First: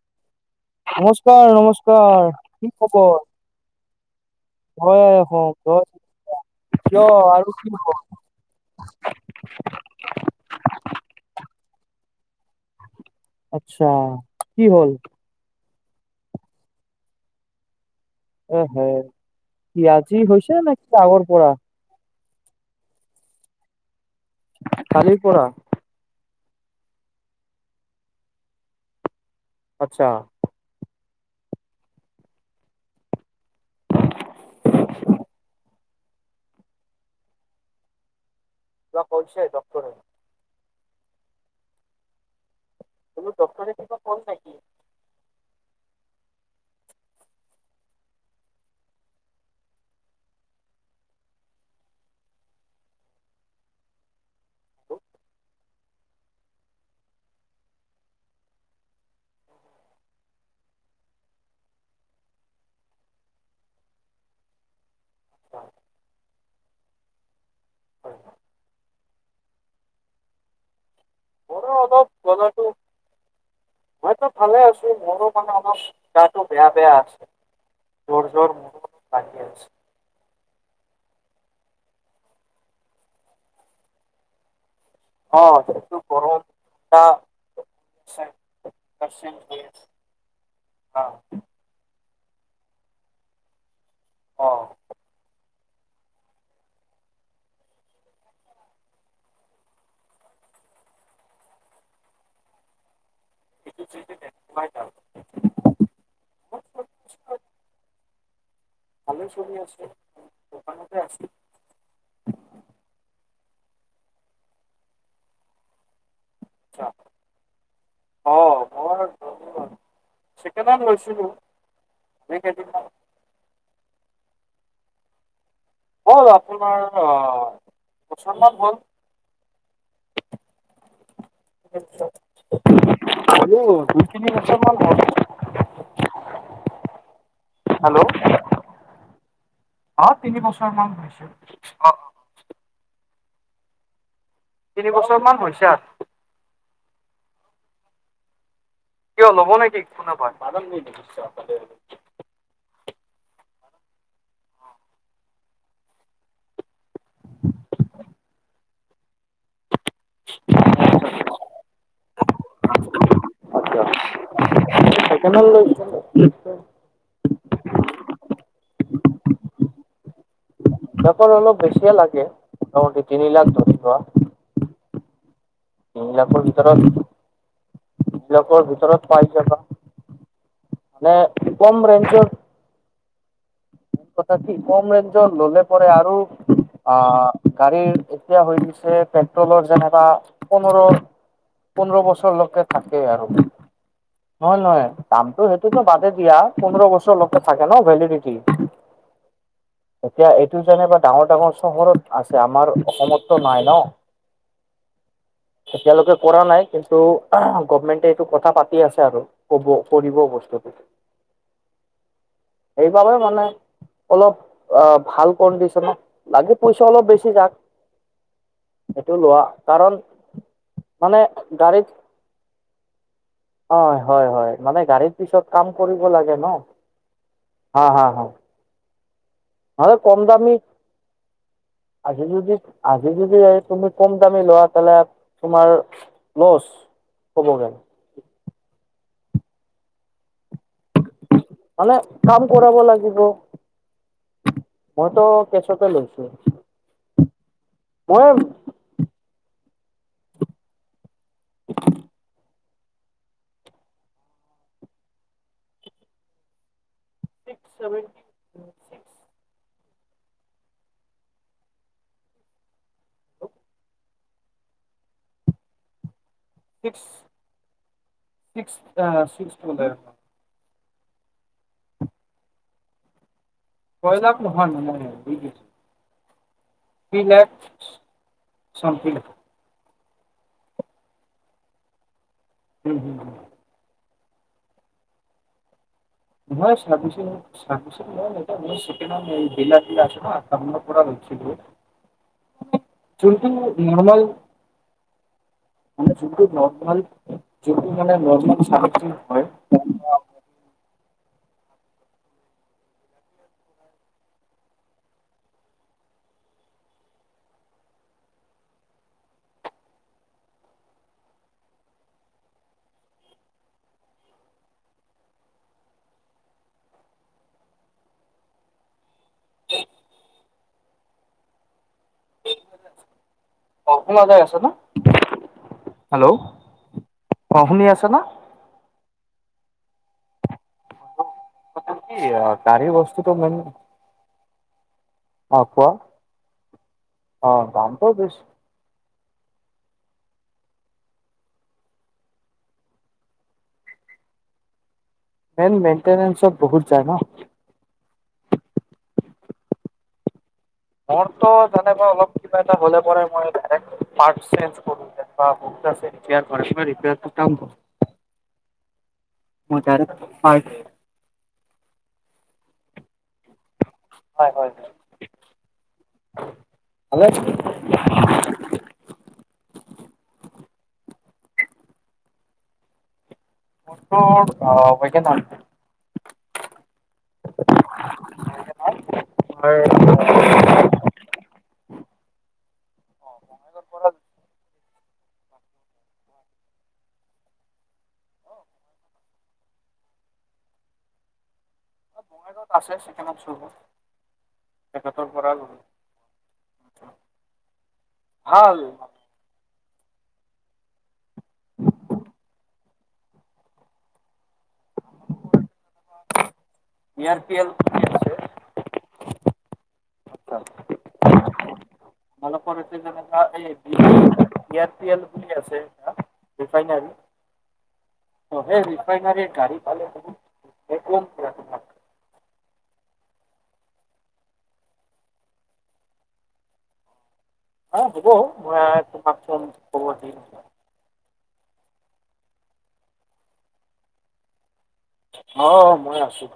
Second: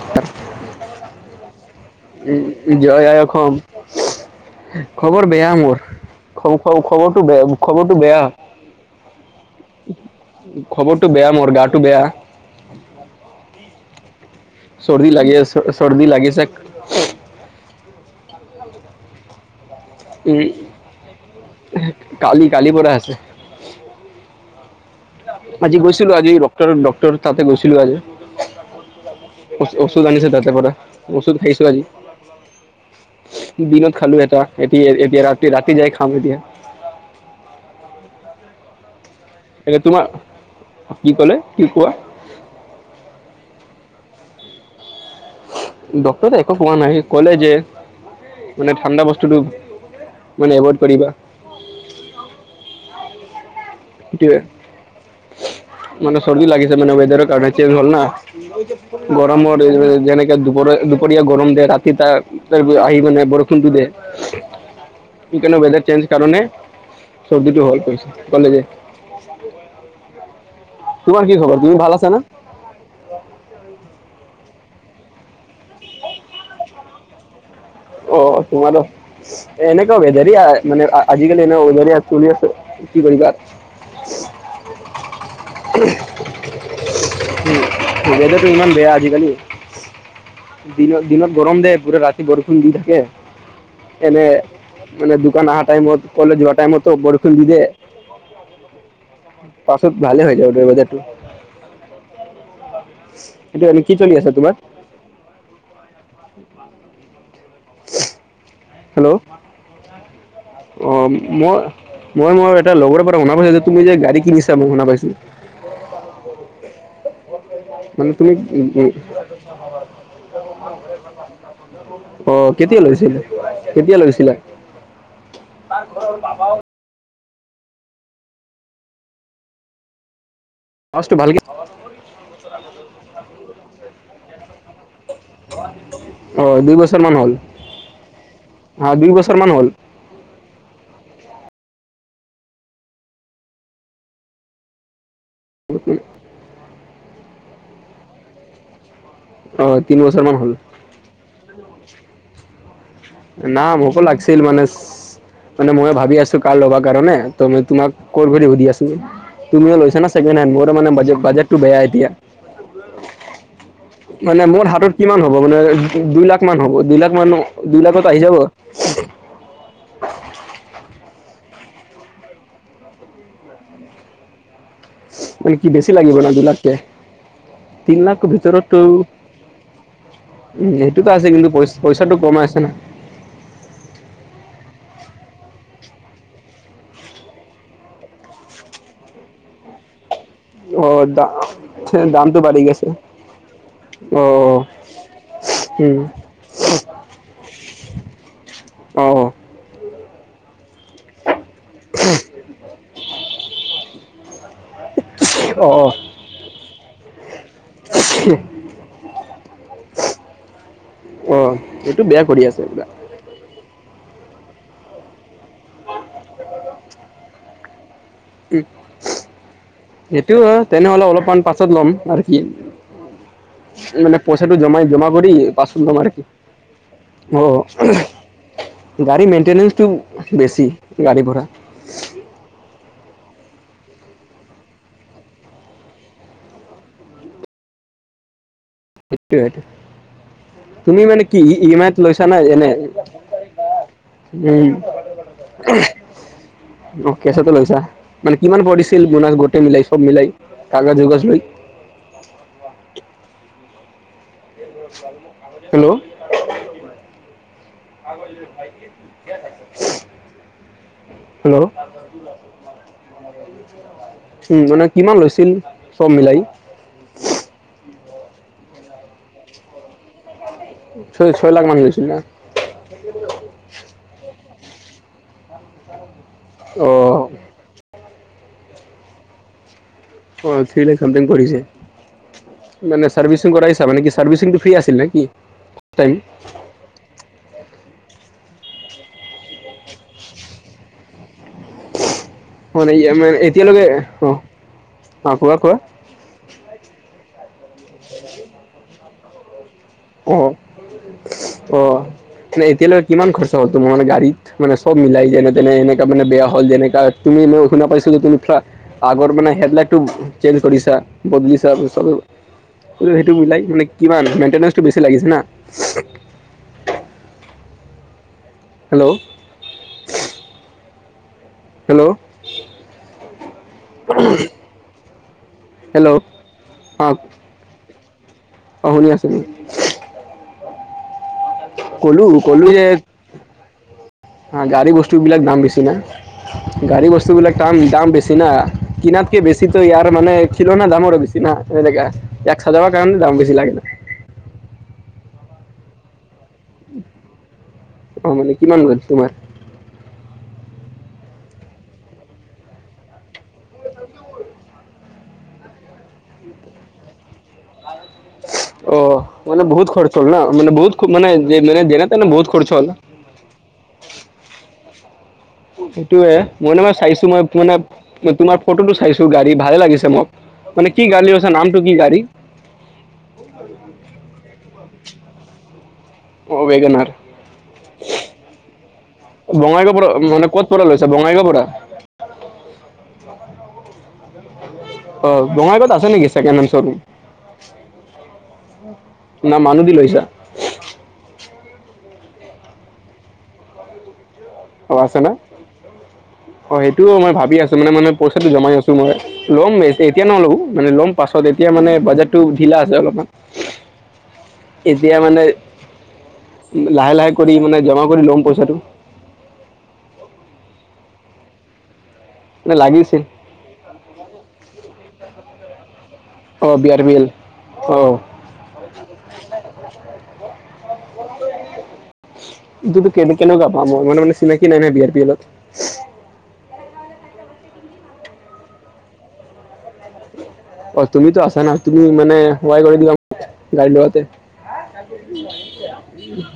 [unintelligible] নমস্কাৰ নমস্কাৰ উম, কি জয় খবৰ? আই অসম জয় খবৰ অসম বেয়া জয় মোৰ। খ খ কিয় খবৰটো বেয়া আৰু কি খবৰটো বেয়া। খবৰটো বেয়া মোৰ গাটো বেয়া। [unintelligible] আৎচ্ছা। ছৰ দি লাগি আছে চৰদি লাগেছেক। এ হে কি আজি হৈছে নে কি আগৰ পৰা। এহে কালি কালিৰ পৰা আছে। কালিৰ পৰা। আজি গৈছিলো আজি ডক্টৰ ডক্টৰৰ তাতে গৈছিলো আজি। ঔষুধ আচ্ছা আনিছে তাতে পৰা ঔষুধ খাইছো আজি। দিনত খালো এ- টা এতিয়া এতিয়া ৰাতি ৰাতি যাই খাম এতিয়া। কিৱা কৰছে? এতিয়া তোমাৰ- কি ক'লে, কি কোৱা। তুমি ডক্টৰে কিবা কয় নেকি? ডক্টৰ একো কোৱা নাই। কলে যে, মানে ঠাণ্ডা বস্তুটো মানে এভইড কৰিবা। মানে চৰ্দি লাগিছে মানে ৱেদাৰ কাৰণে চেঞ্জ হল না। গৰমৰ যেনেকে দুপৰীয়া দুপৰীয়া গৰম দে ৰাতি তা আহি মানে বৰষুণটো দে। সেইকানে ৱেদাৰ চেঞ্জ কাৰণে চৰ্দিটো হল কৈছে হলে যে। [unintelligible] তোমাৰ কি খবৰ? অঁ তুমি ভাল অলপ আছা চলপ। [unintelligible] মইতো ভালে আছো মোৰো মানে অলপ গাটো বেয়া বেয়া আছে। অ জ্বৰ জ্বৰ তোমালোক, মোৰো লাগি এ আছে এনেই। সেইটো মেলেৰিৱাৰ মানে আজিকালি এনে মেলেৰীয়া চলি আছে, কি কৰিবা? অঁ সেটো গৰম না। ৱেডাৰটো ইমান বেয়া আজিকালি। আছে দিনত অ দিনত গৰম দে পুৰা ৰাত- বৰষুণ দি থাকে এনে অ মানে দোকান অহা টাইমত- কলেজ যোৱা টাইম তো বৰষুণ দি দিয়ে। [unintelligible] পাছত ভালে হৈ যাব দে বজাৰটো। এতিয়া এইটো এনে কি যদি চলি আছে তোমাৰ? দেখুৱাই [unintelligible] যাওঁ। [unintelligible] ভালে চলি আছে। দোকানতে অ' আছো মই মই মোৰ এটা লগৰ পৰা শুনা পাইছো যে তুমি যে গাড়ী কিনিছা মই শুনা পাইছো। আৎচ্ছা। মানে তুমি উম'। ছেকেণ্ড হেণ্ড লৈছিলোঁ অ এই কেতিয়া কেইদিনমান লৈছিল কেতিয়া লৈছিলা? হ'ল আপোনাৰ বছৰমান হ'ল। আৱাচটো ভালকে হ'লো দুই তিনি বছৰমান হ'ল অহ দুই বছৰ মান হ'ল। হেল্ল' হা দুই বছৰমান হ'ল। অ তিনি বছৰ মান তিনি বছৰ মান হৈছে আৰু। কিয় ল'ব অঁ নেকি তিনি কোনো বাই। বছৰমান হ'ল না মোকো লাগিছিল মানে। মানে মই ভাবি আছো কাৰ ল'বা কাৰণে ত তোমাক ক'ল কৰি সুধি আছিলো। তুমিও লৈছা না ছেকেনহেণ মোৰো মানে বাজ বাজেটটো বেয়া এতিয়া। মানে মোৰ হাতত কিমান ছেকেণ্ড হ'ব হেণ্ড মানে লৈছিলোঁ দুই লাখ। কিমান হ'ব দুই লাখ মান দুই লাখত আহি যাব। বেপাৰ অলপ বেছিয়ে লাগে মোটামুটি তিনি লাখ ধৰি লোৱা। বেছি তিনি লাগিব ন লাখৰ দু লাখকে ভিতৰত তিন লাখ তিনি লাখৰ ভিতৰতো ভিতৰত পাই যাবা উম এইটোতো মানে আছে কিন্তু কম পইচাটো কমাই আছে না। এই কথা কি কম ৰেঞ্জৰ ল'লে পৰে আৰু অ', গাড়ীৰ এতিয়া হৈ গৈছে পেট্ৰলৰ যেনকা পোন্ধৰ অ দা পোন্ধৰ দামটো বাঢ়ি বছৰলৈকে গৈছে থাকেই আৰু অ নহয় নহয় দাম ত সেইটোতো উম বাদে দিয়া পোন্ধৰ বছৰ লোক থাকে ন ভেলিডিটি। অ এতিয়া এইটো যেনেকে ডাঙৰ ডাঙৰ চহৰত আছে। আমাৰ অসমত নাই ন। অ অ এতিয়ালৈকে কৰা নাই। কিন্তু গভমেন্টে এইটো কথা পাতি আছে আৰু ক'ব কৰিব। বস্তুটো অ', এইটো বেয়া কৰি আছে কিবা সেইবাবে মানে অলপ অ', ভাল কল দিছে লাগিলে পইচা অলপ বেছি যাক। উ সেইটো লোৱা কাৰণ সেইটো হয় তেনেহলে মানে অলপমান পাছত গাড়ীত লম আৰু কি। অ মানে হয় হয় পইচাটো মানে জমাই জমা গাড়ীৰ পিছত কাম কৰিব কৰিলোঁ লাগে ন [inaudible] অ'। হা হা হা গাড়ী মেইনটেনেন্সটো নহলে কম দামী বেছি গাড়ী পৰা আজি যদি আজি যদি এই তুমি কম দামী লোৱা তেনে তোমাৰ লচ হ'ব জানো। সেইটোয়ে সেইটোয়ে। তুমি মানে কি ই এম আই ত মানে লৈছা কাম নাই এনে? কৰাব লাগিব উম মইতো কেচকে লৈছোঁ। অ', কেচতে লৈছা মানে কিমান পৰিছিল। গোটেই মিলাই চব মিলাই কাগজ যোগজ লৈ। [inaudible] হেল্ল'। হেল্ল। [unintelligible] ছিক্স চেভেনটি উম মানে কিমান লৈছিল চব মিলাই। [unintelligible] ছয় ছয় লাখ মান গৈছিল না। [inaudible] [unintelligible] অ [unintelligible] অ' থ্ৰীৰে কমপ্লেইন কৰিছে মানে চাৰ্ভিচিং কৰাইছ তাৰমানে মানে কি চাৰ্ভিচিংটো ফ্ৰী আছিল নে কি তাই হয় ছাৰ্ভিচিং [unintelligible] ম মানে য়েমাই এতিয়ালৈকে অ' অ কোৱা কোৱা। মান যোনটো নৰ্মল যটো মানে নৰ্মল ছাৰ্ভিচিং হয়। অ' অ' মানে এতিয়ালৈকে কিমান খৰচা হ'ল তোমাৰ মানে গাড়ী মানে চব মিলাই যেনে তেনে এনেকা মানে বেয়া হ'ল যেনেকা তুমি এনেও শুনা পাইছা যে তুমি আগৰ মানে হেড লাইটটো চেঞ্জ কৰিছা বদলিচা সেইটো মিলাই মানে কিমান মেইনটেনেটো বেছি লাগিছে না। [unintelligible] হেল্ল হেল্ল অ'শুনা পাই আছে ন হেল্ল অ অ', শুনি আছে ন? অ শুনি আছোঁ মই ক'লো কিয়া তাৰে বস্তুটো ইমান হা গাড়ী বস্তুবিলাক দাম বেছি না গাড়ী অ বস্তুবিলাক তাম দামটো দাম বেছি না কিনাত কে বেছি তো ইয়াৰ মানে খিলনা দামৰো বেছি না এনেকা এক হাজাৰৰ কাৰণে দাম বছি লাগে না মেন মেনটেনেন্সত বহুত যায় ন ফৰমেলি কিমান গল তোমাৰ? মৰটো তেনেকা অলপ কিবা এটা হলে পৰে মই ডাইৰেক্ট পাৰ্টচ চেঞ্জ কৰো [unintelligible] অ মানে মই বহুত খৰচ ডাইৰেক্ট হ'ল না মানে পাৰ্ট বহুত মানে মানে যেনে তেনে বহুত খৰচ হ'ল হয় হয় সেইটোয়ে মই না মানে চাইছো মই ভালে মানে মই তোমাৰ ফটোটো চাইছো গাড়ী ভালে লাগিছে মোক মানে কি গাড়ীআছে নামটো কি গাড়ী? মোৰ ৱেগেনাৰ অ' বেগনাৰ। [unintelligible] বঙাইগাঁও পৰা মানে ক'ত পৰা লৈছা বঙাইগাঁও পৰা বঙাইগাঁৱৰ পৰা অ বঙাইগাঁৱত আছে নেকি ছেকেণ্ড হেণ্ড শ্বৰুম? না মানুহ দি লৈছা বঙাইগাঁৱত আছে ছেকেণ্ড হেণ্ড শ্বৰুম অ আছে তেখেতৰ না পৰা ল'লো অ সেইটোও মই ভাবি আছো মানে মান পইচাটো জমাই ভাল আছো মই ল'ম এ এতিয়া নলও মানে ল'ম পাছত এতিয়া মানে বাজেটটো ঢিলা আছে অলপমান এতিয়া মানে লাহে বি লাহে আৰ কৰি পি এল মানে জমা বুলি কৰি আছে ল'ম পইচাটো মানে লাগিছিল [unintelligible] ইয়াত পি এল ঠিকে আছে অ B R refinery B L অ অ সেই ৰিফাইনাৰ গাড়ী পালে বহুত দিয়া তোমাক টো কেনেকৈনো গম পাম মই মানে মানে চিনাকি নাই না বি আৰ পি এলত অ হ'ব মই তোমাকচোন খবৰ দিম অ তুমিতো আছা না তুমি মানে সোহাই কৰি দিবা গাড়ী লোৱাতে অ মই আছোঁ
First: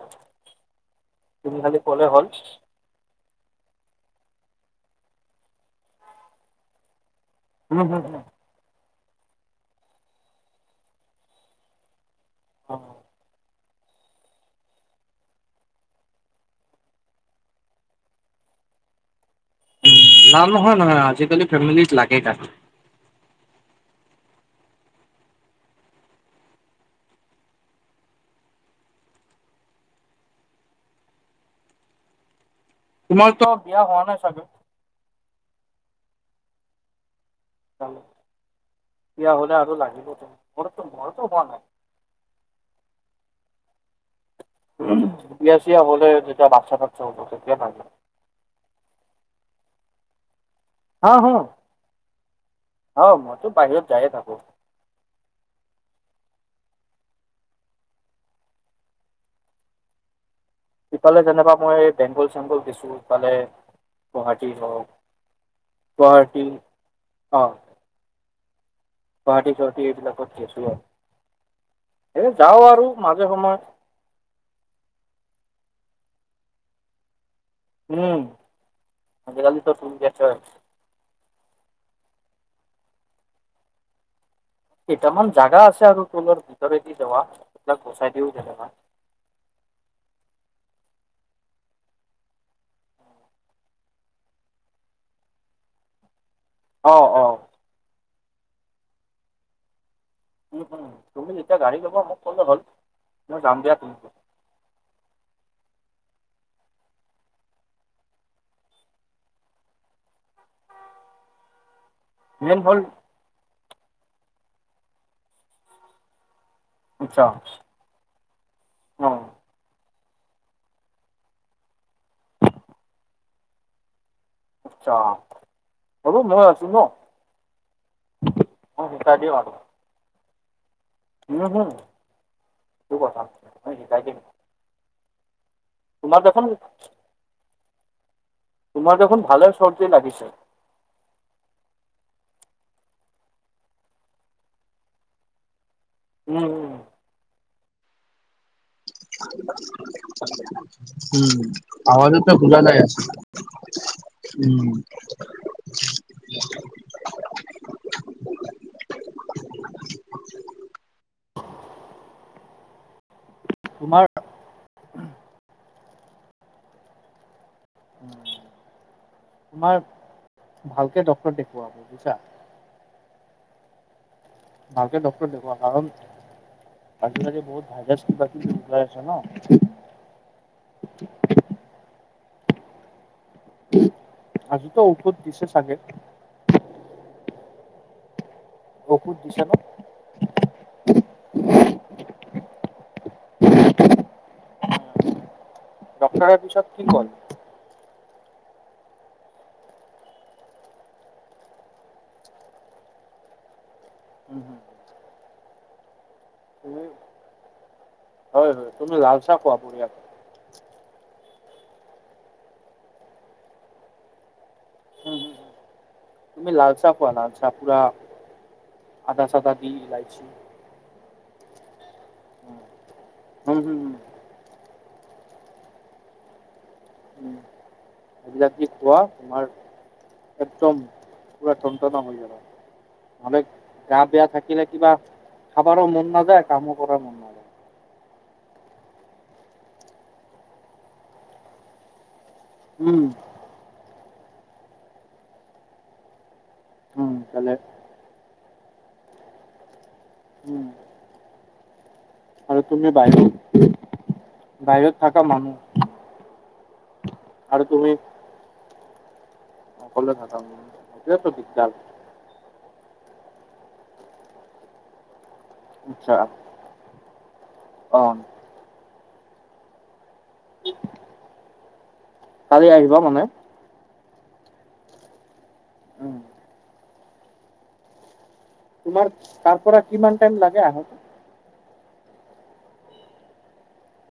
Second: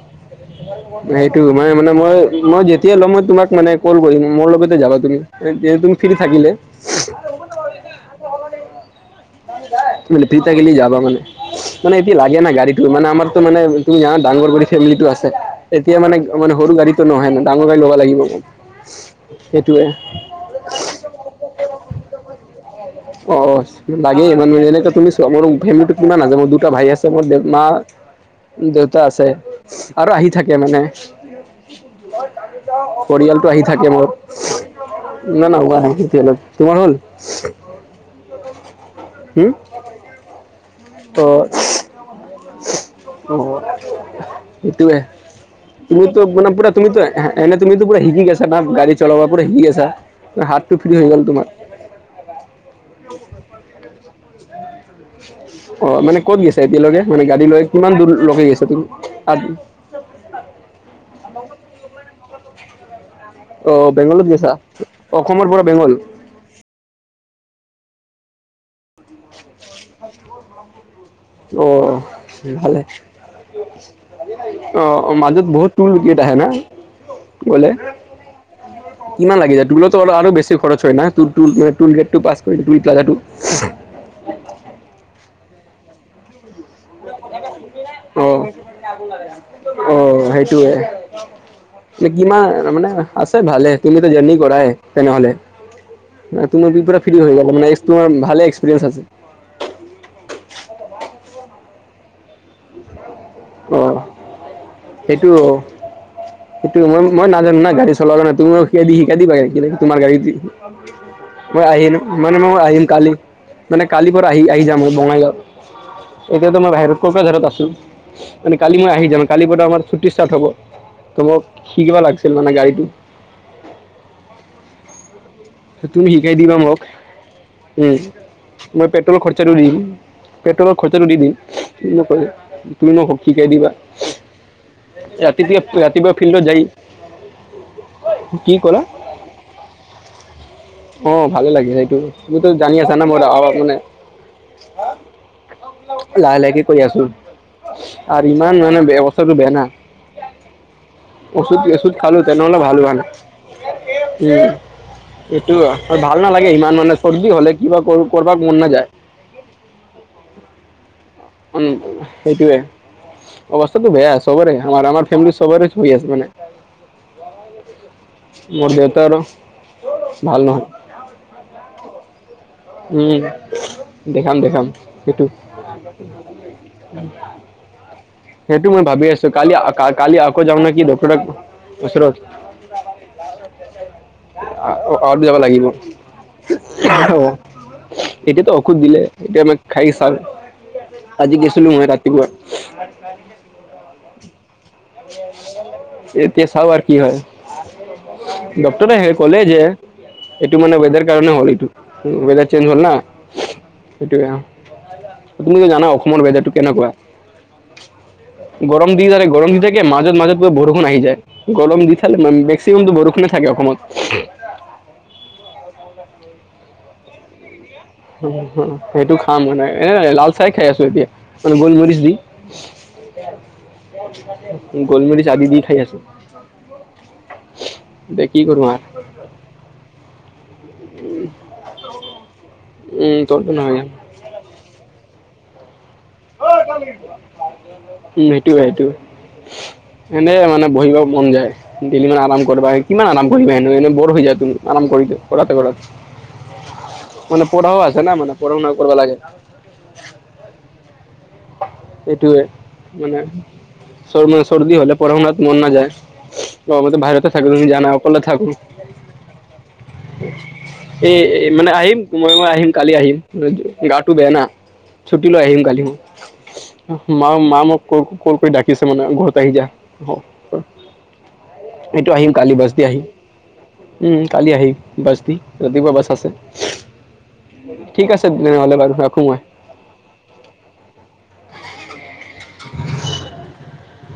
[unintelligible] নাই সেইটো তুমি মানে খালি মানে ক'লে মই হ'ল মই যেতিয়াই লম মই তোমাক মানে কল কৰিম মোৰ লগেতে যাবা তুমি তেতিয়া তুমি ফ্ৰী থাকিলে উম হুম হুম ফ্ৰি থাকিলি যাবা মানে-মানে এতিয়া লাগে না হম। অ গাড়ীটো মানে আমাৰতো মানে তুমি জানা ডাঙৰ কৰি ফেমিলিটো আছে। এতিয়া মানে সৰু গাড়ীটো নহয় মানে ডাঙৰ গাড়ী ল'ব লাগিব মোক। [inaudible] [unintelligible] সেইটোৱে। উম! লাম নহয় আজিকালি ফেমিলিত লাগে কাৰ [unintelligible] অ [inaudible] লাগেই মানে এনেকে তুমি চোৱা মোৰ ফেমিলিটো কিমান আছে মোৰ দুটা ভাই আছে মোৰ দে [inaudible] মা দেউতা আছে আৰু আহি থাকে মানে। তোমাৰতো পৰিয়ালটো আহি বিয়া থাকে হোৱা মোৰ। নাই চাগে? না-না হোৱা নাই এতিয়ালৈ। তোমাৰ হ'ল? [inaudible] মোৰতো হোৱা অঁ! নাই। [inaudible] সেইটোৱে। বিয়া চিয়া হ'লে তুমিতো যেতিয়া মানে পুৰা বাচ্ছা কাচ্ছা তুমিতো হ'ব তেতিয়া এনে তুমিতো লাগে। পুৰা শিকি গৈছা? না গাড়ী চলাব পুৰা শিকি আছা। হাতটো ফ্ৰী হৈ গ'ল তোমাৰ। অ! মইতো বাহিৰত যায়ে থাকো। অ! মানে ক'ত গৈছা এতিয়ালৈকে মানে গাড়ী লৈ কিমান দূৰলৈকে গৈছা তুমি? তাত ইফালে যেনেবা মই বেংগল-চেংগল গৈছোঁ। মানে অ বেংগলত গুৱাহাটী গেছা হওক অসমৰ পৰা বেংগল [inaudible] উম! অঁ! [inaudible] অ! এ যাওঁ ভালে আৰু মাজে সময়ে [inaudible] অ! মাজত বহুত টুলগেট আহে না? [unintelligible] উম কিমান লাগি যায় আজিকালিতো তুমি দূৰলেতো আৰু গেছাই। বেছি খৰচ হয় না টু-টু-টুলগেটো পাছ কৰি প্লিক লাগাটো [unintelligible] কেইটামান জাগা আছে আৰু ট্ৰোলৰ ভিতৰেদি যাৱা সেইবিলাক গুচাই অ দিওঁ কেতিয়াবা। [inaudible] অ সেইটোৱে। কিমান মানে আছে ভালে। তুমিতো জাৰ্ণি কৰাই তেনেহলে? তুমিটো অ পুৰা ফ্ৰি অ হৈ যাব মানে [unintelligible] তোমাৰ ভালে এক্সপিৰিয়েঞ্চ আছে। উম-উম। তুমি যেতিয়া গাড়ী লবা মোক ক'লে হ'ল মই যাম দিয়া। তুমি অঁ সেইটো সেইটো মই-মই নাজানো না গাড়ী চলোৱা কাৰণে তুমি ৰখিয়া দি শিকাই দিবা গাড়ীখনে তোমাৰ গাড়ীতে। [inaudible] মই আহি মানে মই মেইন হ'ল আহিম কালি মানে কালিৰ পৰা আহি-আহি যাম বঙাইগাঁৱত। এতিয়াতো মই বাহিৰত ক'ৰ পৰা উৎসাহ ঘৰত আছোঁ। মানে কালি মই আহি অঁ যাম। কালি পৰা আমাৰ ছুটি ষ্টাৰ্ট হ'ব। তো মোক শিকিব লাগিছিল মানে গাড়ীটো। অঁ। তুমি শিকাই দিবা মোক, উম মই পেট্ৰলৰ খৰচাটো দিম। পেট্ৰলৰ খৰচাটো দি দিম উম, হুম, [unintelligible] তুমি সেইটো ন কথা শিকাই দিবা। মই শিকাই দিম ৰাতি [unintelligible] ৰাতিপুৱা তোমাৰ ফিল্ডত দেখোন যায়। তোমাৰ দেখোন ভালে চৰ্জি লাগিছে? অঁ ভালে লাগে সেইটো। তুমিটো জানি আছা না মোৰ আৱাজ মানে উম লাহে-লাহেকে উম। কৰি আছোঁ। আৰু ইমান মানে বেয়া অৱস্থাটো বেয়া না। উম, ঔষধ-ঔষধ খালো আৱাজতে বুজা তেনেহ'লে যায় ভাল হোৱা আছে নাই। [inaudible] [unintelligible] উম। এইটো ভাল নালাগে ইমান মানে চৰ্দি হলে কিবা কৰিব মন নাযায়। উম সেইটোৱে। অৱস্থাটো তোমাৰ বেয়া চবৰে আমাৰ ফেমেলি চবৰে হৈ আছে মানে। মোৰ বেটাৰ আমাৰ ভাল নহয়। ভালকে ডক্টৰ দেখুৱা বুজিছা? উম দেখাম দেখাম ভালকে সেইটো। ডক্টৰ দেখুৱা কাৰণ আজিকালি বহুত [unintelligible] সেইটো মই আছে ভাবি ন আছো কালি কালি আকৌ যাওঁ নেকি ডক্টৰৰ ওচৰত। আজিতো ঔষধ আৰু যাব দিছে লাগিব। চাগে অ এতিয়াতো ঔষধ দিলে দিছে এতিয়া ন আমাক খাই চাম। আজি গৈছিলো মই ৰাতিপুৱা। ডক্টৰৰ এতিয়া পিছত চাও আৰু কি হয়। ডক্টৰে কলে যে এইটো মানে ৱেডাৰ কাৰণে হ'ল এইটো ৱেডাৰ চেঞ্জ হল না এইটো। কল তুমিতো জানা অসমৰ ৱেডাৰটো তুমি কেনেকুৱা। হয় হয় গৰম তুমি দি লাল থাকে চাহ গৰম খোৱা দি থাকে বঢ়িয়াকে। উম মাজত মাজত বৰষুণ আহি যায়। গৰম দি থাকে মেক্সিমামটো বৰষুণে থাকে অসমত। হুম হুম। তুমি লালচাহ খোৱা লালচাহ পুৰা উম সেইটো আদা খাম চাদা মানে দি এ ইলাইচি লাল চাই খাই আছো এতিয়া মানে গোলমৰিচ দি। হুম হুম হুম। গোলমৰিচ আদি দি খাই আছো। উম', ৰাতিপুৱা তোমাৰ একদম, পোৰা তন্তনা হৈ যাব আৰু মানে তলটো নহয় গা বেয়া থা কিলে কিবা খাবাৰো মন না [unintelligible] উম' এইটো এইটো এনে মানে বহিব মন যায়। দেলি মানে আৰাম কৰিবা উম। কিমান আৰাম কৰিবা হেনো এনে বৰ হৈ যায় তুমি আৰাম কৰিলে কৰোতে কৰোতে। উম মানে ভালে পঢ়াও আছে না মানে পঢ়া শুনাও কৰিব লাগে। [inaudible] এইটোৱে আৰু তুমি মানে বাহিৰত চ মানে চৰ্দি বাহিৰত হলে পঢ়া থাকা শুনাত মন মানুহ নাযায়। মই মানে বাহিৰতে থাকো তুমি জানা, অকলে থাকো। অকলে থাকা তুমি, সেইটোৱেটো দিগদাৰ। মইও আহিম, কালি আহিম, গাটো বেয়া না, ছুটি লৈ আহিম কালি মই। আচ্ছা মাঁ মাঁ মোক অ কল কৰি ডাকিছে মানে, ঘৰত আহি যা। এইটো আহিম, কালি বাছ দি আহিবা আহিম। মানে উম কালি আহিম বাছ দি, ৰাতিপুৱা বাছ উম আছে। ঠিক আছে তেনেহ'লে। বাৰু তোমাৰ ৰাখোঁ মই তাৰ পৰা কিমান টাইম লাগে আহাৰ? [inaudible]